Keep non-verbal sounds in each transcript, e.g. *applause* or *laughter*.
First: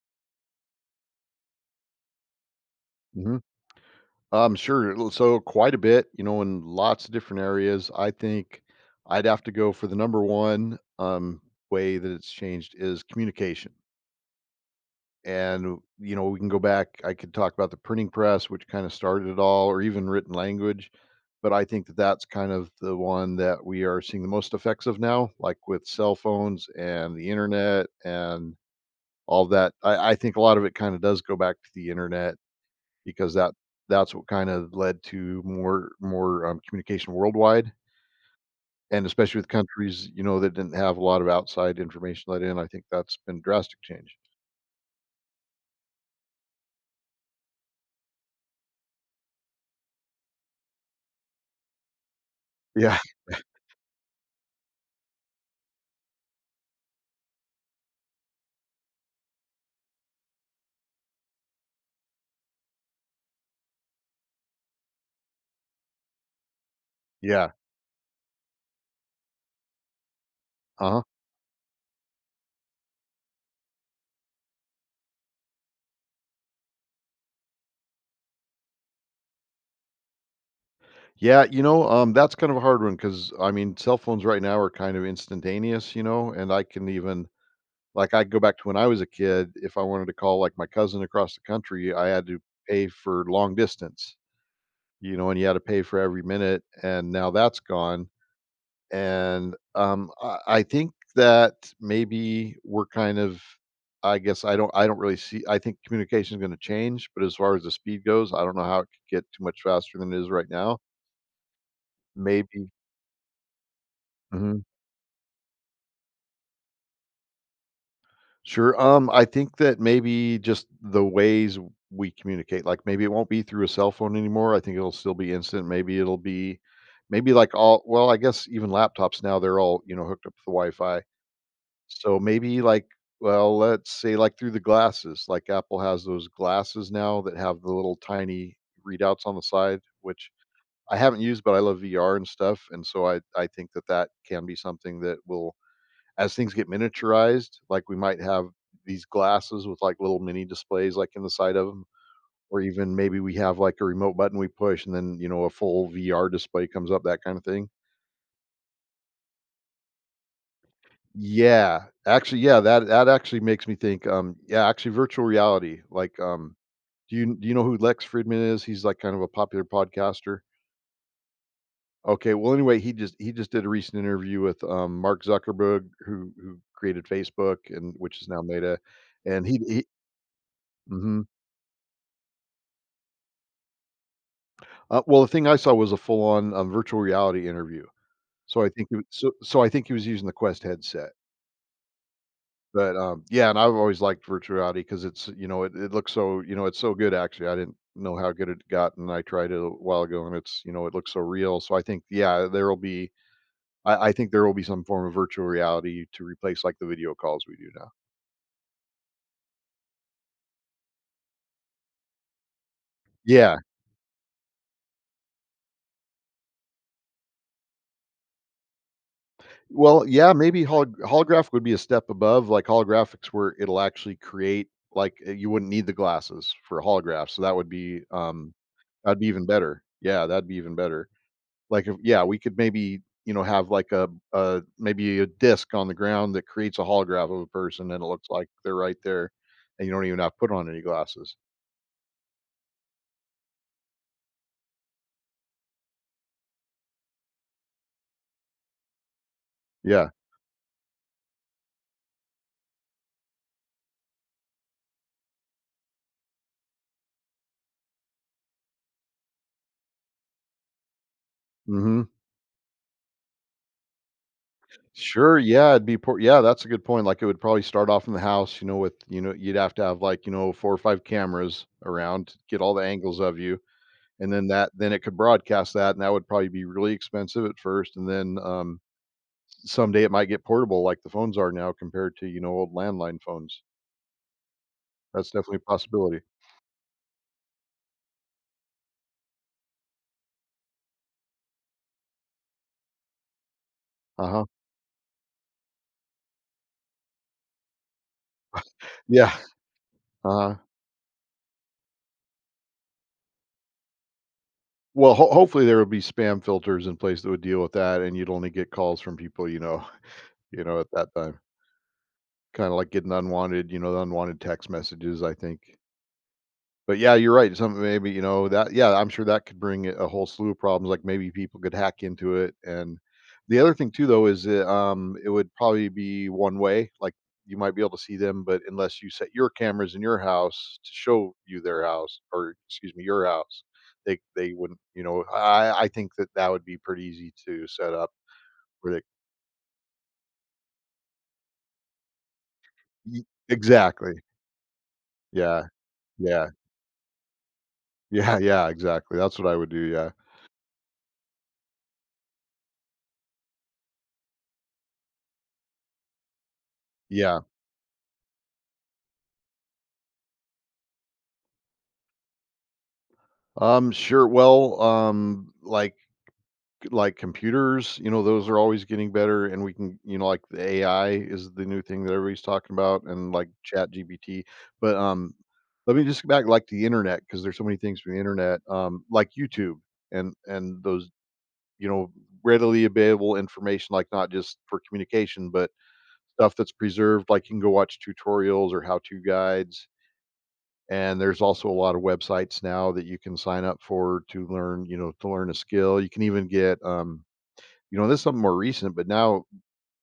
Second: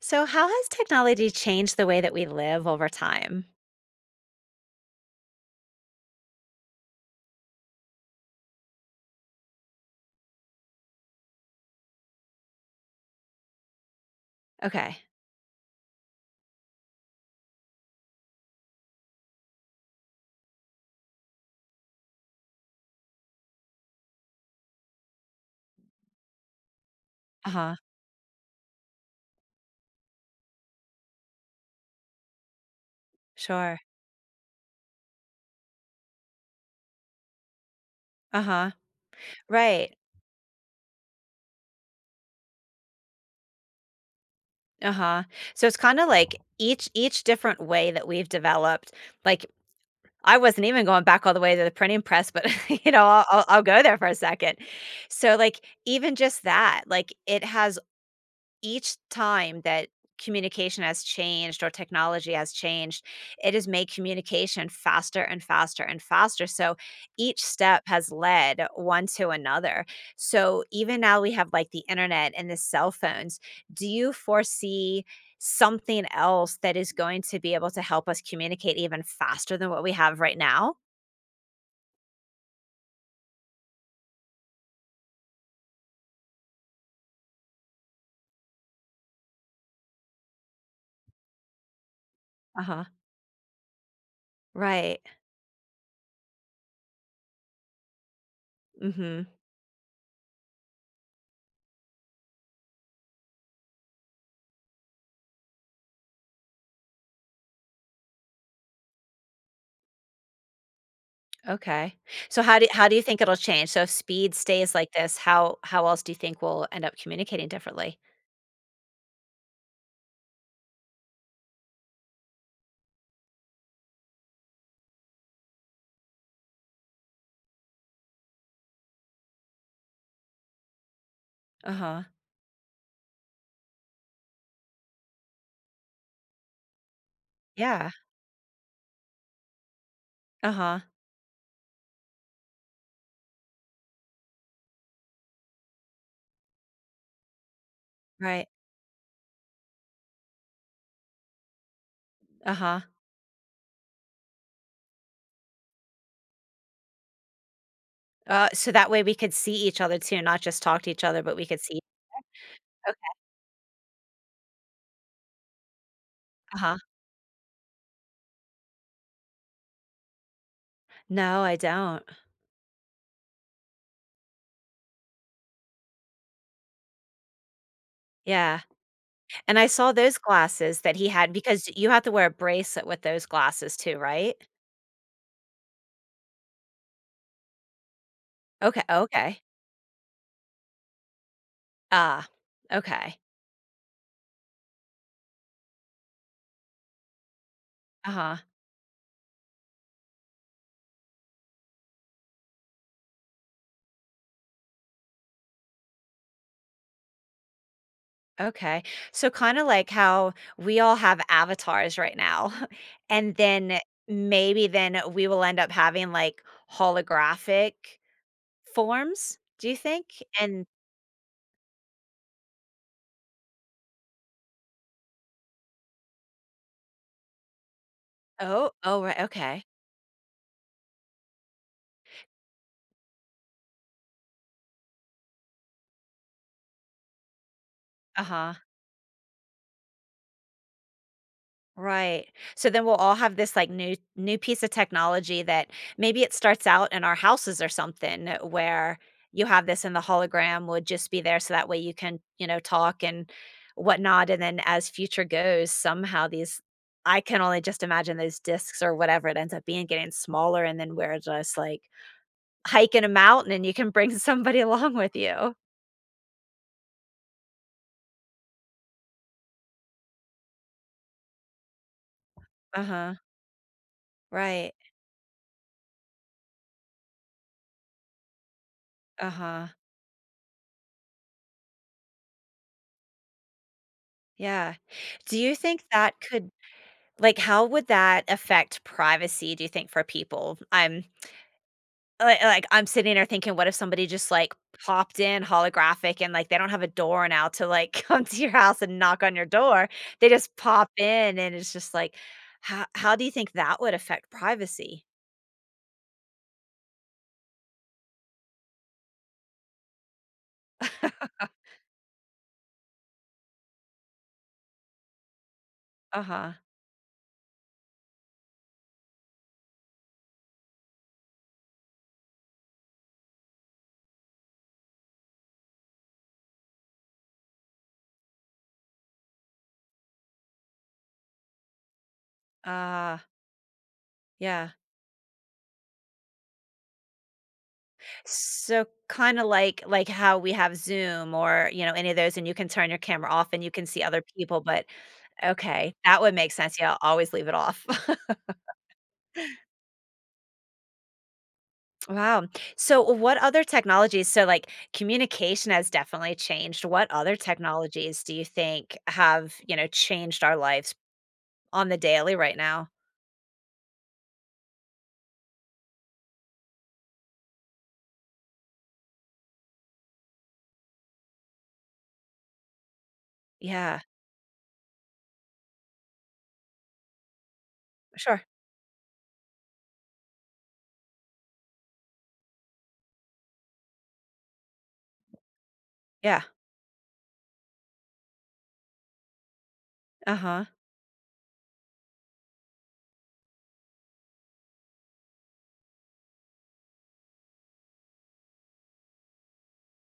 So, how has technology changed the way that we live over Mhm. time? I'm sure it so quite a bit, you know, in lots of different areas. I think I'd have to go for the number one, way that it's changed is communication. Okay. And, you know, we can go back. I could talk about the printing press, which kind of started it all, or even written language. But I think that that's kind of the one that we are seeing the most effects of now, like with cell phones and the Uh huh. internet and all that. I think a lot of it kinda does go back to the internet because that Sure. that's what kind of led to more communication worldwide, Uh huh. and especially with Right. countries, you know, that didn't have a lot of outside information let in. I think that's been drastic change. Uh huh. So it's kind of like each different way that we've developed. Like I wasn't even going back all the way to the printing press, but *laughs* you Yeah, know, I'll, *laughs* I'll I'll go there for a second. So like even just that, like it has each time that communication has changed or technology has changed, it has made communication faster and faster and faster. So each yeah, step has led one to another. So even uh-huh. now we have like the internet and the cell phones. Do you foresee something else that is going to be able to help us communicate even faster than what we have right now? Yeah, that's kind of a hard one, because I mean, cell phones right now are kind of instantaneous, you know. And I can even, like, I go back to when I was a kid. If I wanted to call, like, my cousin across the country, I had to Uh huh. pay for long distance. Right. You know, and you had to pay for every minute, and now that's gone. Mm hmm. And I think that maybe we're kind of, I guess I don't really see. I think communication is going to change, but as far as the speed goes, I don't know how it could get too much faster than it is right now. Okay. So how do Maybe. how do you think it'll change? So if speed Mhm. stays like this, how else do you think we'll end up communicating differently? Sure. I think that maybe just the ways we communicate, like maybe it won't be through a cell phone anymore. I think it'll still be instant. Maybe it'll be, maybe like all. Well, I guess even laptops now, they're all, you know, hooked up to the Wi-Fi. Uh-huh. So maybe like, well, let's say like through the glasses. Like Apple has those glasses now that have the Yeah. little tiny readouts on the side, which Uh-huh. I haven't used, but I love VR and stuff. And so I think that that can be something that will, as things get miniaturized, like we might have Right. these glasses with like little mini displays like in the side of them, or Uh-huh. even maybe we have like a remote button we push and then, you know, a full VR display comes up, that kind of thing. So that way we could see each other too, not just talk to each other, but we could see. Yeah, actually, yeah, that that Okay. actually makes me think, yeah, actually virtual reality, like, Uh-huh. do you know who Lex Friedman is? He's like kind of a popular podcaster. No, I don't. Okay, well, anyway, he just did a recent interview with Mark Zuckerberg, who created Facebook, and which is now Yeah. Meta, and And I he saw those glasses that he mhm. had because you have to wear a bracelet with those glasses too, right? Well, the thing I saw was a full on virtual reality interview. So I Okay. think he, was- so Okay. so I think he was using the Quest headset. Ah. But, Okay. Yeah, and I've always liked virtuality, because it's, you know, it looks so, you know, it's so good. Actually, I didn't know how Uh-huh. good it got, and I tried it a while ago, and it's, you know, it looks so real. So I think, yeah, there'll be, I think there will be some form of virtual reality to replace, like, the video calls we do now. Okay. So kind of like how we all have avatars right now. *laughs* And Yeah. then maybe then we will end up having like holographic forms, do you Well, think? yeah, maybe And holographic would be a step above. Like holographics where it'll actually create, like, you wouldn't need the glasses for a holograph, so that would be, oh, oh that'd right, be even okay. better. Yeah, that'd be even better. Like, if yeah, we could maybe, you know, have like a maybe a disc on the ground that creates a holograph of a person, and it looks like Uh-huh. they're right there, and you don't even have to put on any glasses. Right. So then we'll all have this like new piece of technology that maybe it starts out in our houses or something where you have this and the Yeah. hologram would just be there so that way you can, you know, talk and whatnot. And then as future goes, somehow these I can only just imagine those discs or whatever it ends up being getting smaller and then we're just like Mhm. hiking a mountain and you can bring *laughs* somebody along with Sure, you. yeah, it'd be poor. Yeah, that's a good point. Like, it would probably start off in the house, you know, with, you know, you'd have to have, like, you know, 4 or 5 cameras around to get all the Uh-huh. angles of you, and then that Right. then it could broadcast that, and that would probably be really expensive at first, and then, Uh-huh. someday it might get portable like the phones are now compared to, you know, old landline phones. Yeah. That's Do you definitely a think possibility. that could? Like, how would that affect privacy, do you think, for people? I'm I'm sitting there thinking, what if somebody just, Uh-huh. like, popped in holographic and, like, they don't have a door now to, like, *laughs* come to your house and knock Yeah. on your door. They Uh-huh. just pop in, and it's just like, how do you think that would affect privacy? Well, ho hopefully there would be spam filters in place that would deal with that, and you'd only get calls from people, you know *laughs* you know, at that time. Kinda like getting unwanted, you know, the unwanted text messages, I think. Uh-huh. But yeah, you're right. Some, maybe, you know, that, yeah, I'm sure that could bring a whole slew of problems, like maybe people could hack into it. And the other thing too, though, is that, it would probably be one way. Like, you might be able to see them, but unless you set your cameras in your house to show you their house, or excuse me, Uh, your house, they yeah. wouldn't, you know, I think that that would be pretty easy to set up So, where they, kinda like how we have Zoom or, you know, any of those, and you can turn your Ye camera off and you can see exactly. other people, but Yeah, okay, that would yeah. make *laughs* sense. Yeah, I'll always leave it off. Yeah, yeah, exactly. That's what I would do, yeah. Wow. So what other technologies so, like, communication has definitely changed. What other Yeah. technologies do you think have, you know, changed our lives on the daily right now? Sure. Well, like computers, you know, those are always getting better, and we can, you know, like the AI is the new thing that everybody's talking about, and like chat Yeah. GPT. But let me just go back, like the internet, because there's so many things from the Sure. internet, like YouTube and those, you know, readily available information, like not just for communication, but Yeah. stuff that's preserved, like you can go watch tutorials or how-to guides. Uh-huh. And there's also a lot of websites now that you can sign up for to learn, you know, to learn a skill. You can even get you know, this is something more recent, but now,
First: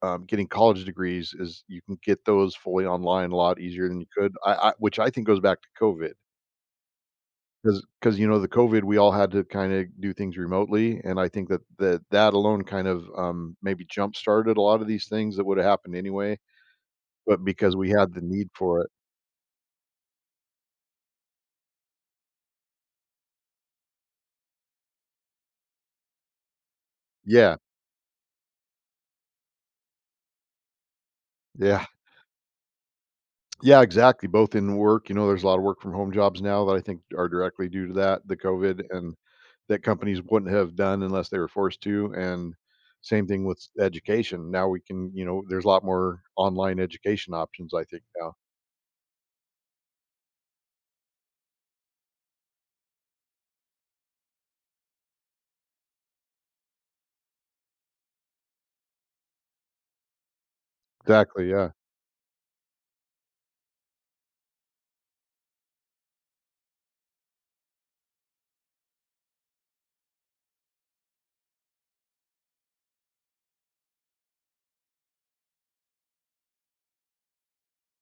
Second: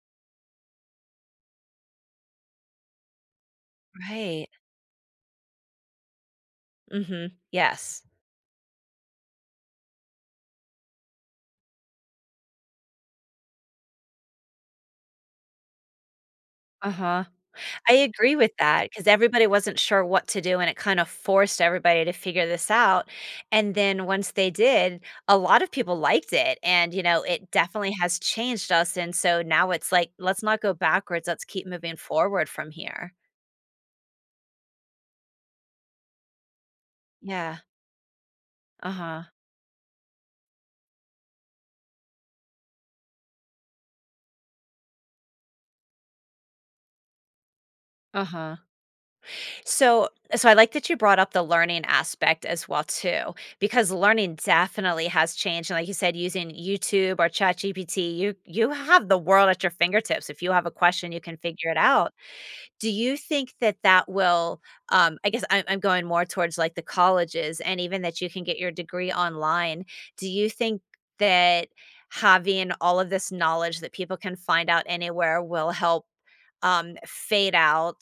getting college degrees is, you can get those fully online a lot easier than you could. Right. I which I think goes back to COVID, Mhm. because Yes. because you know, the COVID, we all had to kinda do things remotely, and I think that that alone kind of, maybe jump started a lot of these things that would've happened anyway, Uh-huh. but because we I had the agree need with for that it. because everybody wasn't sure what to do, and it kind of forced everybody to figure this out, and then once they did, a lot of people liked it, and, you know, it Yeah, definitely has changed us, and so now it's like, "Let's not go backwards, let's keep yeah. moving forward from here." Yeah, exactly, both in work, you know. There's a lot of work from home jobs now that I think are Yeah. directly due to that, the COVID, and Uh-huh. that companies wouldn't have done unless they were forced to. And same thing with education. Now we can, you know, there's a lot more online education options, I think, now. Uh-huh. So, so I like that you brought up the learning aspect as well too, because learning definitely has changed. And like you said, using YouTube or ChatGPT, you have the world at your fingertips. If you have a question, you can Exactly, figure yeah. it out. Do you think that that will? I guess I'm going more towards like the colleges, and even that you can get your degree online. Do you think that having all of this knowledge that people can find out anywhere will help fade out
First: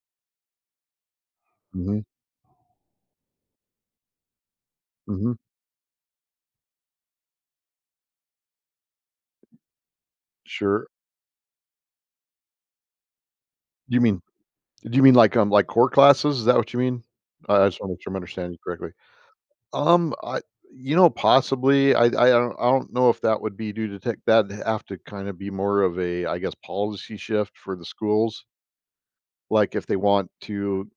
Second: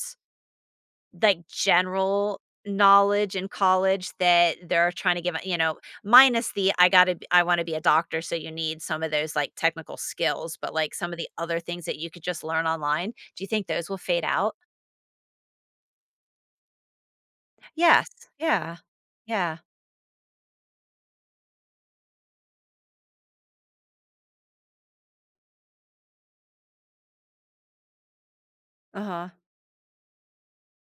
like, Mhm, general knowledge in college that they're trying to mhm, give you know, minus the I gotta b I wanna be a doctor, so you need some of those, like, technical skills, but, sure. like, some of the other things that you could just learn online, do you think those Do will you mean fade out? do you mean like core classes? Is that what you mean? I just wanna make Yes, sure I'm understanding you yeah, correctly. yeah, I you know, possibly. I don't know if that would be due to tech. That'd have to kind of be more of a, I guess, policy shift for the schools. uh-huh, Like if they want to,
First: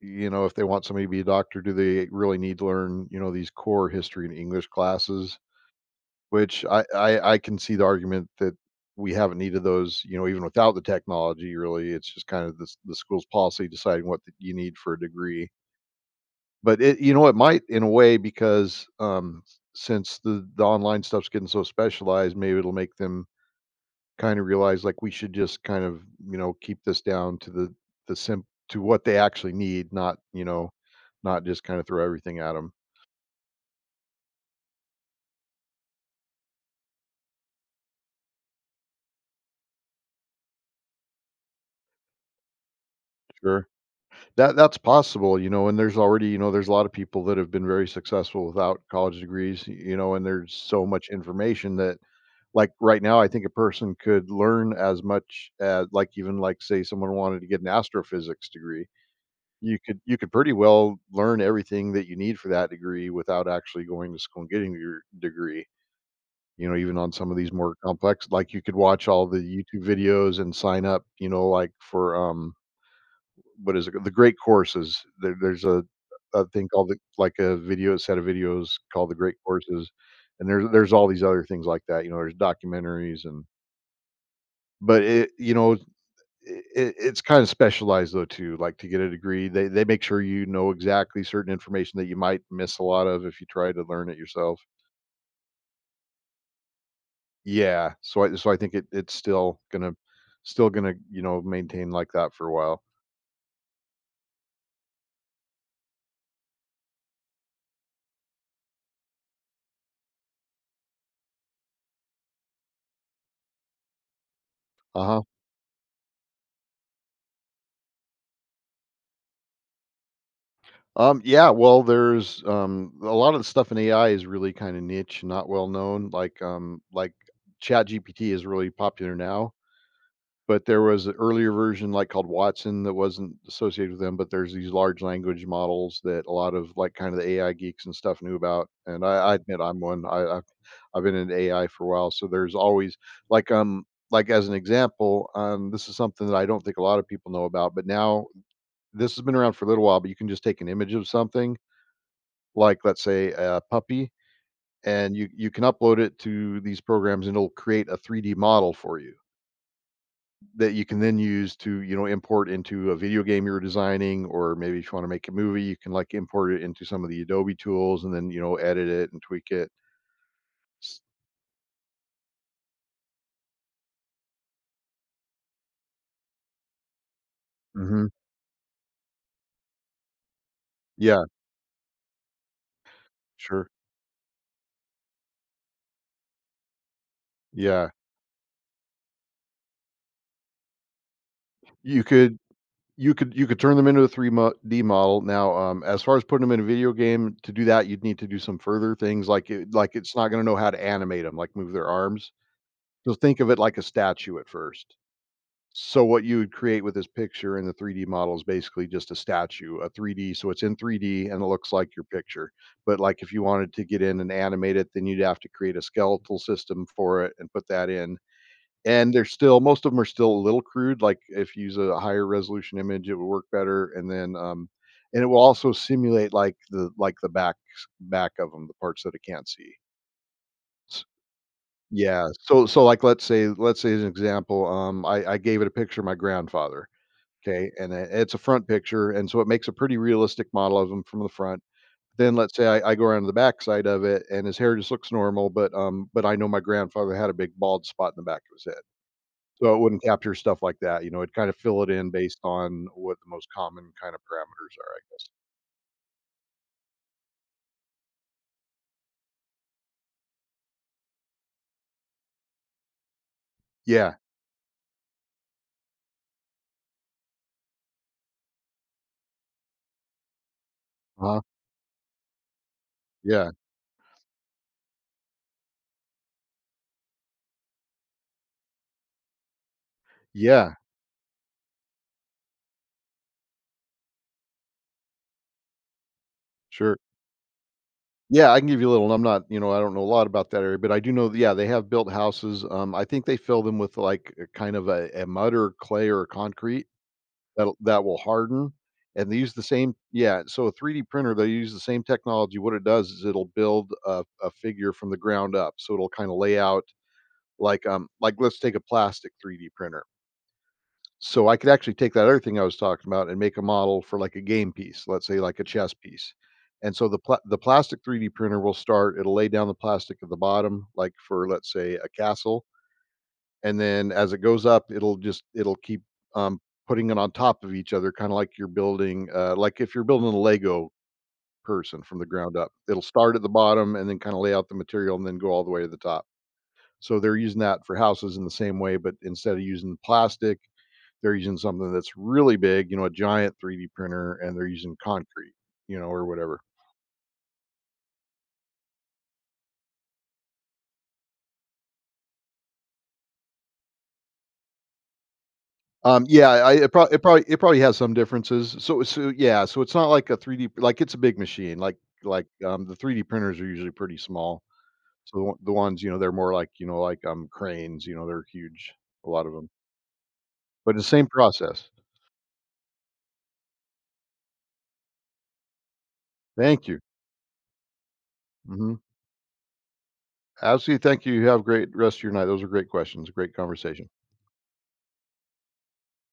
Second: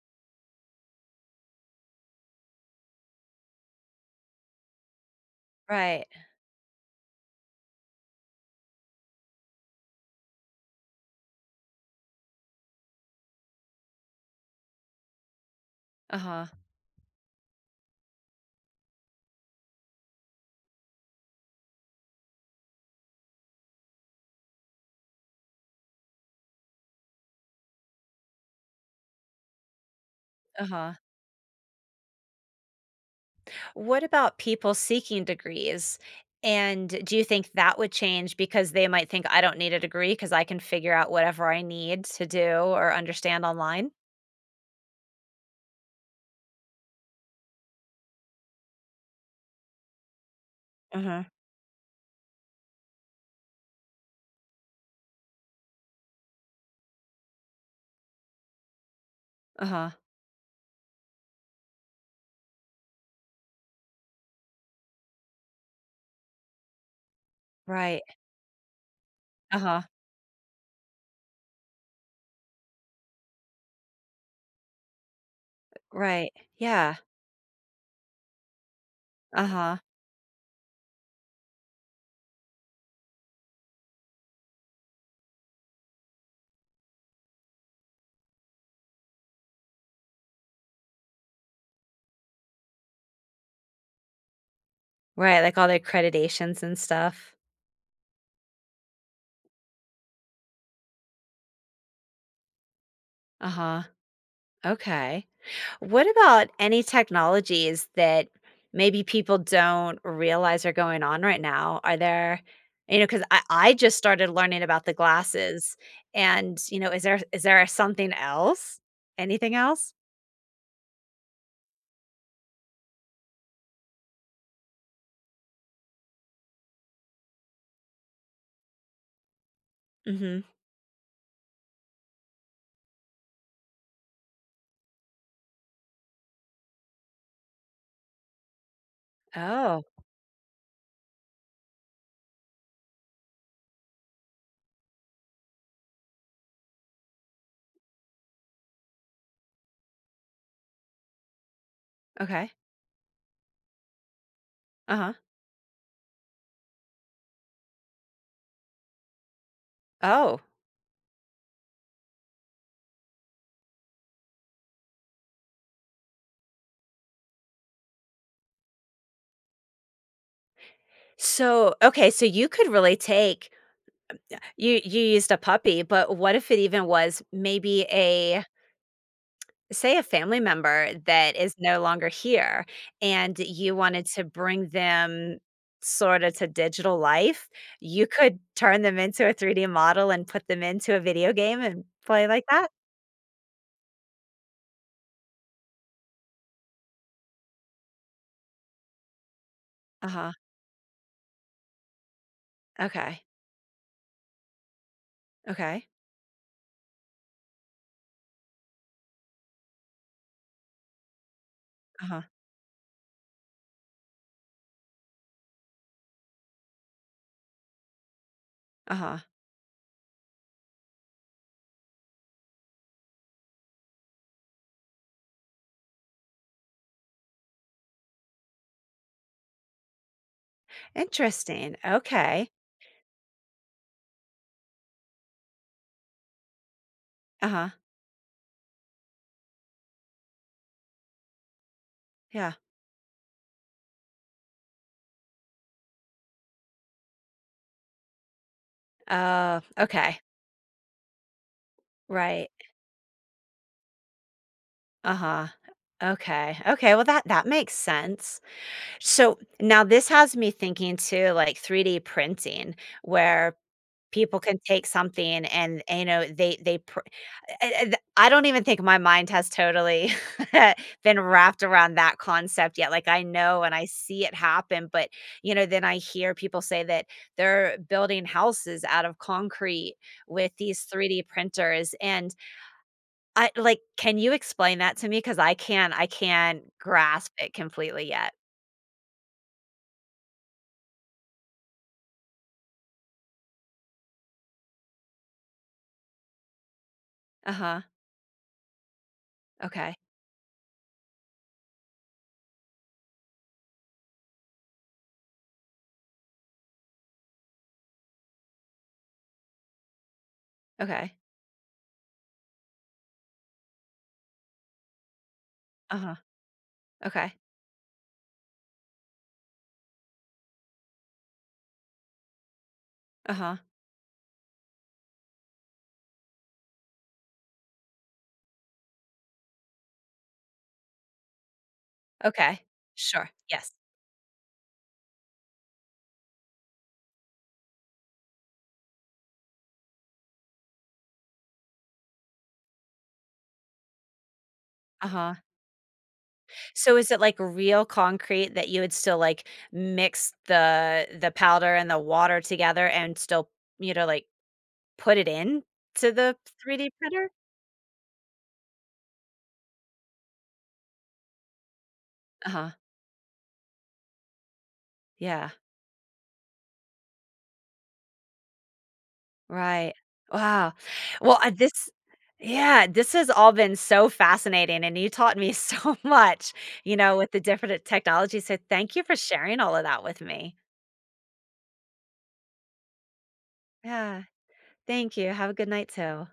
you know, if they want somebody to be a doctor, do they really need to learn, you know, these core history and English classes? right, Which I can see the argument that we haven't needed those, you know, even without the technology. Really, it's just kind of the school's policy deciding what you need for a degree. uh-huh, But it, you know, it might, in a way, because, since the online stuff's getting so specialized, maybe it'll make them kinda realize, like, we should just kind of, you know, keep this down to the sim to what they actually need, not, you know, uh-huh. not just kinda throw everything at them. What about people seeking degrees? And do you think that would change because they might think, "I don't need a degree because I can figure out whatever I need to do or understand Sure. online?" That's possible, you know. And there's already, you know, there's a lot of people that have been very successful without college degrees, y you know, and there's so much Uh-huh, information that, like, right now, I think a person could learn as much as, like, even, like, say someone wanted to get an astrophysics degree, you uh-huh. could you could pretty well learn everything that you need for that degree without actually going to school and getting your degree. You know, even on some of these more Right. complex, like, you could watch all the Uh-huh. YouTube videos and sign up, you know, like, for, what is it? The Great Courses. There there's a Right. a thing called the, Yeah. like, a video set of videos called The Great Uh-huh. Courses, and there's all these other things like that. You know, there's documentaries and but it, you know, it it's kind of specialized though too. Like to get a degree, they make sure you know exactly certain information that you might miss a lot of if you try to learn it yourself. Right, like all the accreditations and stuff. Yeah, so I think it's still gonna maintain like that for a while. Uh-huh. Okay. What about any technologies that maybe people don't realize are going on right now? Are there, you know, because I just started learning about the Uh-huh. glasses. And, you know, is there something else? Anything else? Yeah, well, there's a lot of the stuff in AI is really kind of niche, not well known. Like ChatGPT is really popular now. Mm-hmm. But there was an earlier version, like, called Watson that wasn't associated with them, but there's these large language models that a lot of, like, kinda the AI geeks and stuff knew about, and I admit I'm Oh, one. I've I've been in AI for a while, so there's always like, um like, as an example, this is something that I don't think a lot of people know about, but now this has been around for a little while, but you can just take an image of something, okay. like, let's say, a puppy, Uh-huh. and you can upload it to these programs, and it'll create a 3D model for you. Oh. That you can then use to, you know, import into a video game you're designing, or maybe if you wanna make a movie, you can, like, import it into some of the Adobe tools and then, you know, edit it and tweak it. S So okay, so you could really take you used a puppy, but what if it even was maybe Mhm. a say a family member Yeah, that is no longer here and sure. you wanted to bring them sort of to digital life? Yeah. You could turn them into a 3D model and put them into a video game and You play could like that? you could turn them into a 3 D model. Now, as far as putting them in a video game, to do that, you'd need to do some further things it's not Uh-huh. gonna know how to animate them, like move their arms. So Okay. think of it like a statue at first. Okay. So what you would create with this picture in the 3D model is basically just a statue, a 3D. So it's in 3D and it looks like your Uh-huh. picture. But like if you wanted to get in and animate it, then you'd have to create a skeletal system for it and put that in. And Uh-huh. they're still most of them are still a little crude. Like if you use a higher resolution image, it would work better. And then and it will also simulate like the back of them, the parts that it can't see. S- Interesting. Yeah. Okay. So so like let's say as an example, I gave it a picture of my grandfather. Uh-huh. Okay, and I it's a front picture, and so it makes a pretty realistic model of him from the front. Then Yeah. let's say I go around to the back side of it, and his hair just looks normal, but, but I know my grandfather had a big bald spot in the back of his head. Oh, So it wouldn't okay. capture stuff like that, you know, it'd kind of fill it in based Right. on what the most common kind of parameters are, I guess. Uh-huh. Okay. Okay. Well, that makes sense. So now this has me thinking too, like 3D printing, where Yeah. people can take something and, you know I don't even think my mind has totally *laughs* been Uh-huh. wrapped around that concept yet. Like I Yeah. know and I see it happen, but you know then I hear people say that they're building houses out of concrete with Yeah. these 3D printers and I like can you explain that to me cuz I can't Sure. grasp it completely yet. Yeah, I can give you a little, and I don't know a lot about that area, but I do know that yeah, they have built houses, I think they fill them with, like, a kind of a mud or clay or concrete that Uh-huh. that will harden, and they use the Okay. same yeah, so a 3D printer, they use the same technology. What it does is it'll build a figure from the ground up, so it'll kinda lay out let's take a plastic 3D printer. Okay. So I could actually take that other thing I was talking about and make a model for, like, a game piece, let's say, like, a chess Uh-huh. piece, and so Okay. The plastic 3D printer will start it'll lay down the plastic at the bottom, like, for, let's say, a castle, Uh-huh. and then as it goes up, it'll just it'll keep, um, putting it on top of each other, kinda like you're building, like if you're building a Lego person from the ground Okay. up. It'll Sure. start at the Yes. bottom and then kinda lay out the material and then go all the way to the top. So they're using that for houses in the same way, but instead of using plastic, they're using something that's really big, you know, a giant 3D printer, and they're using Uh-huh. concrete, you know, or whatever. So is it like real concrete that you would still like mix the powder and the water together and still, you know, like put it in to the Yeah, I 3D it, prob printer? It probably has some differences. So so yeah, so it's not like a 3D, like it's a big machine. Uh-huh. The 3D printers are usually pretty small. So Yeah. The ones, you know, they're more like, you know, cranes, you know, they're huge, a lot of them. Right. Wow. But the same Well, process. this yeah, this has all been so fascinating and you taught me *laughs* so much, Thank you you. know, with the different technologies. So thank Mhm. you for sharing all of that with me. Absolutely, thank you. You have a great rest of your night. Those are great questions, great conversation. Yeah. Thank you. Have a good night too.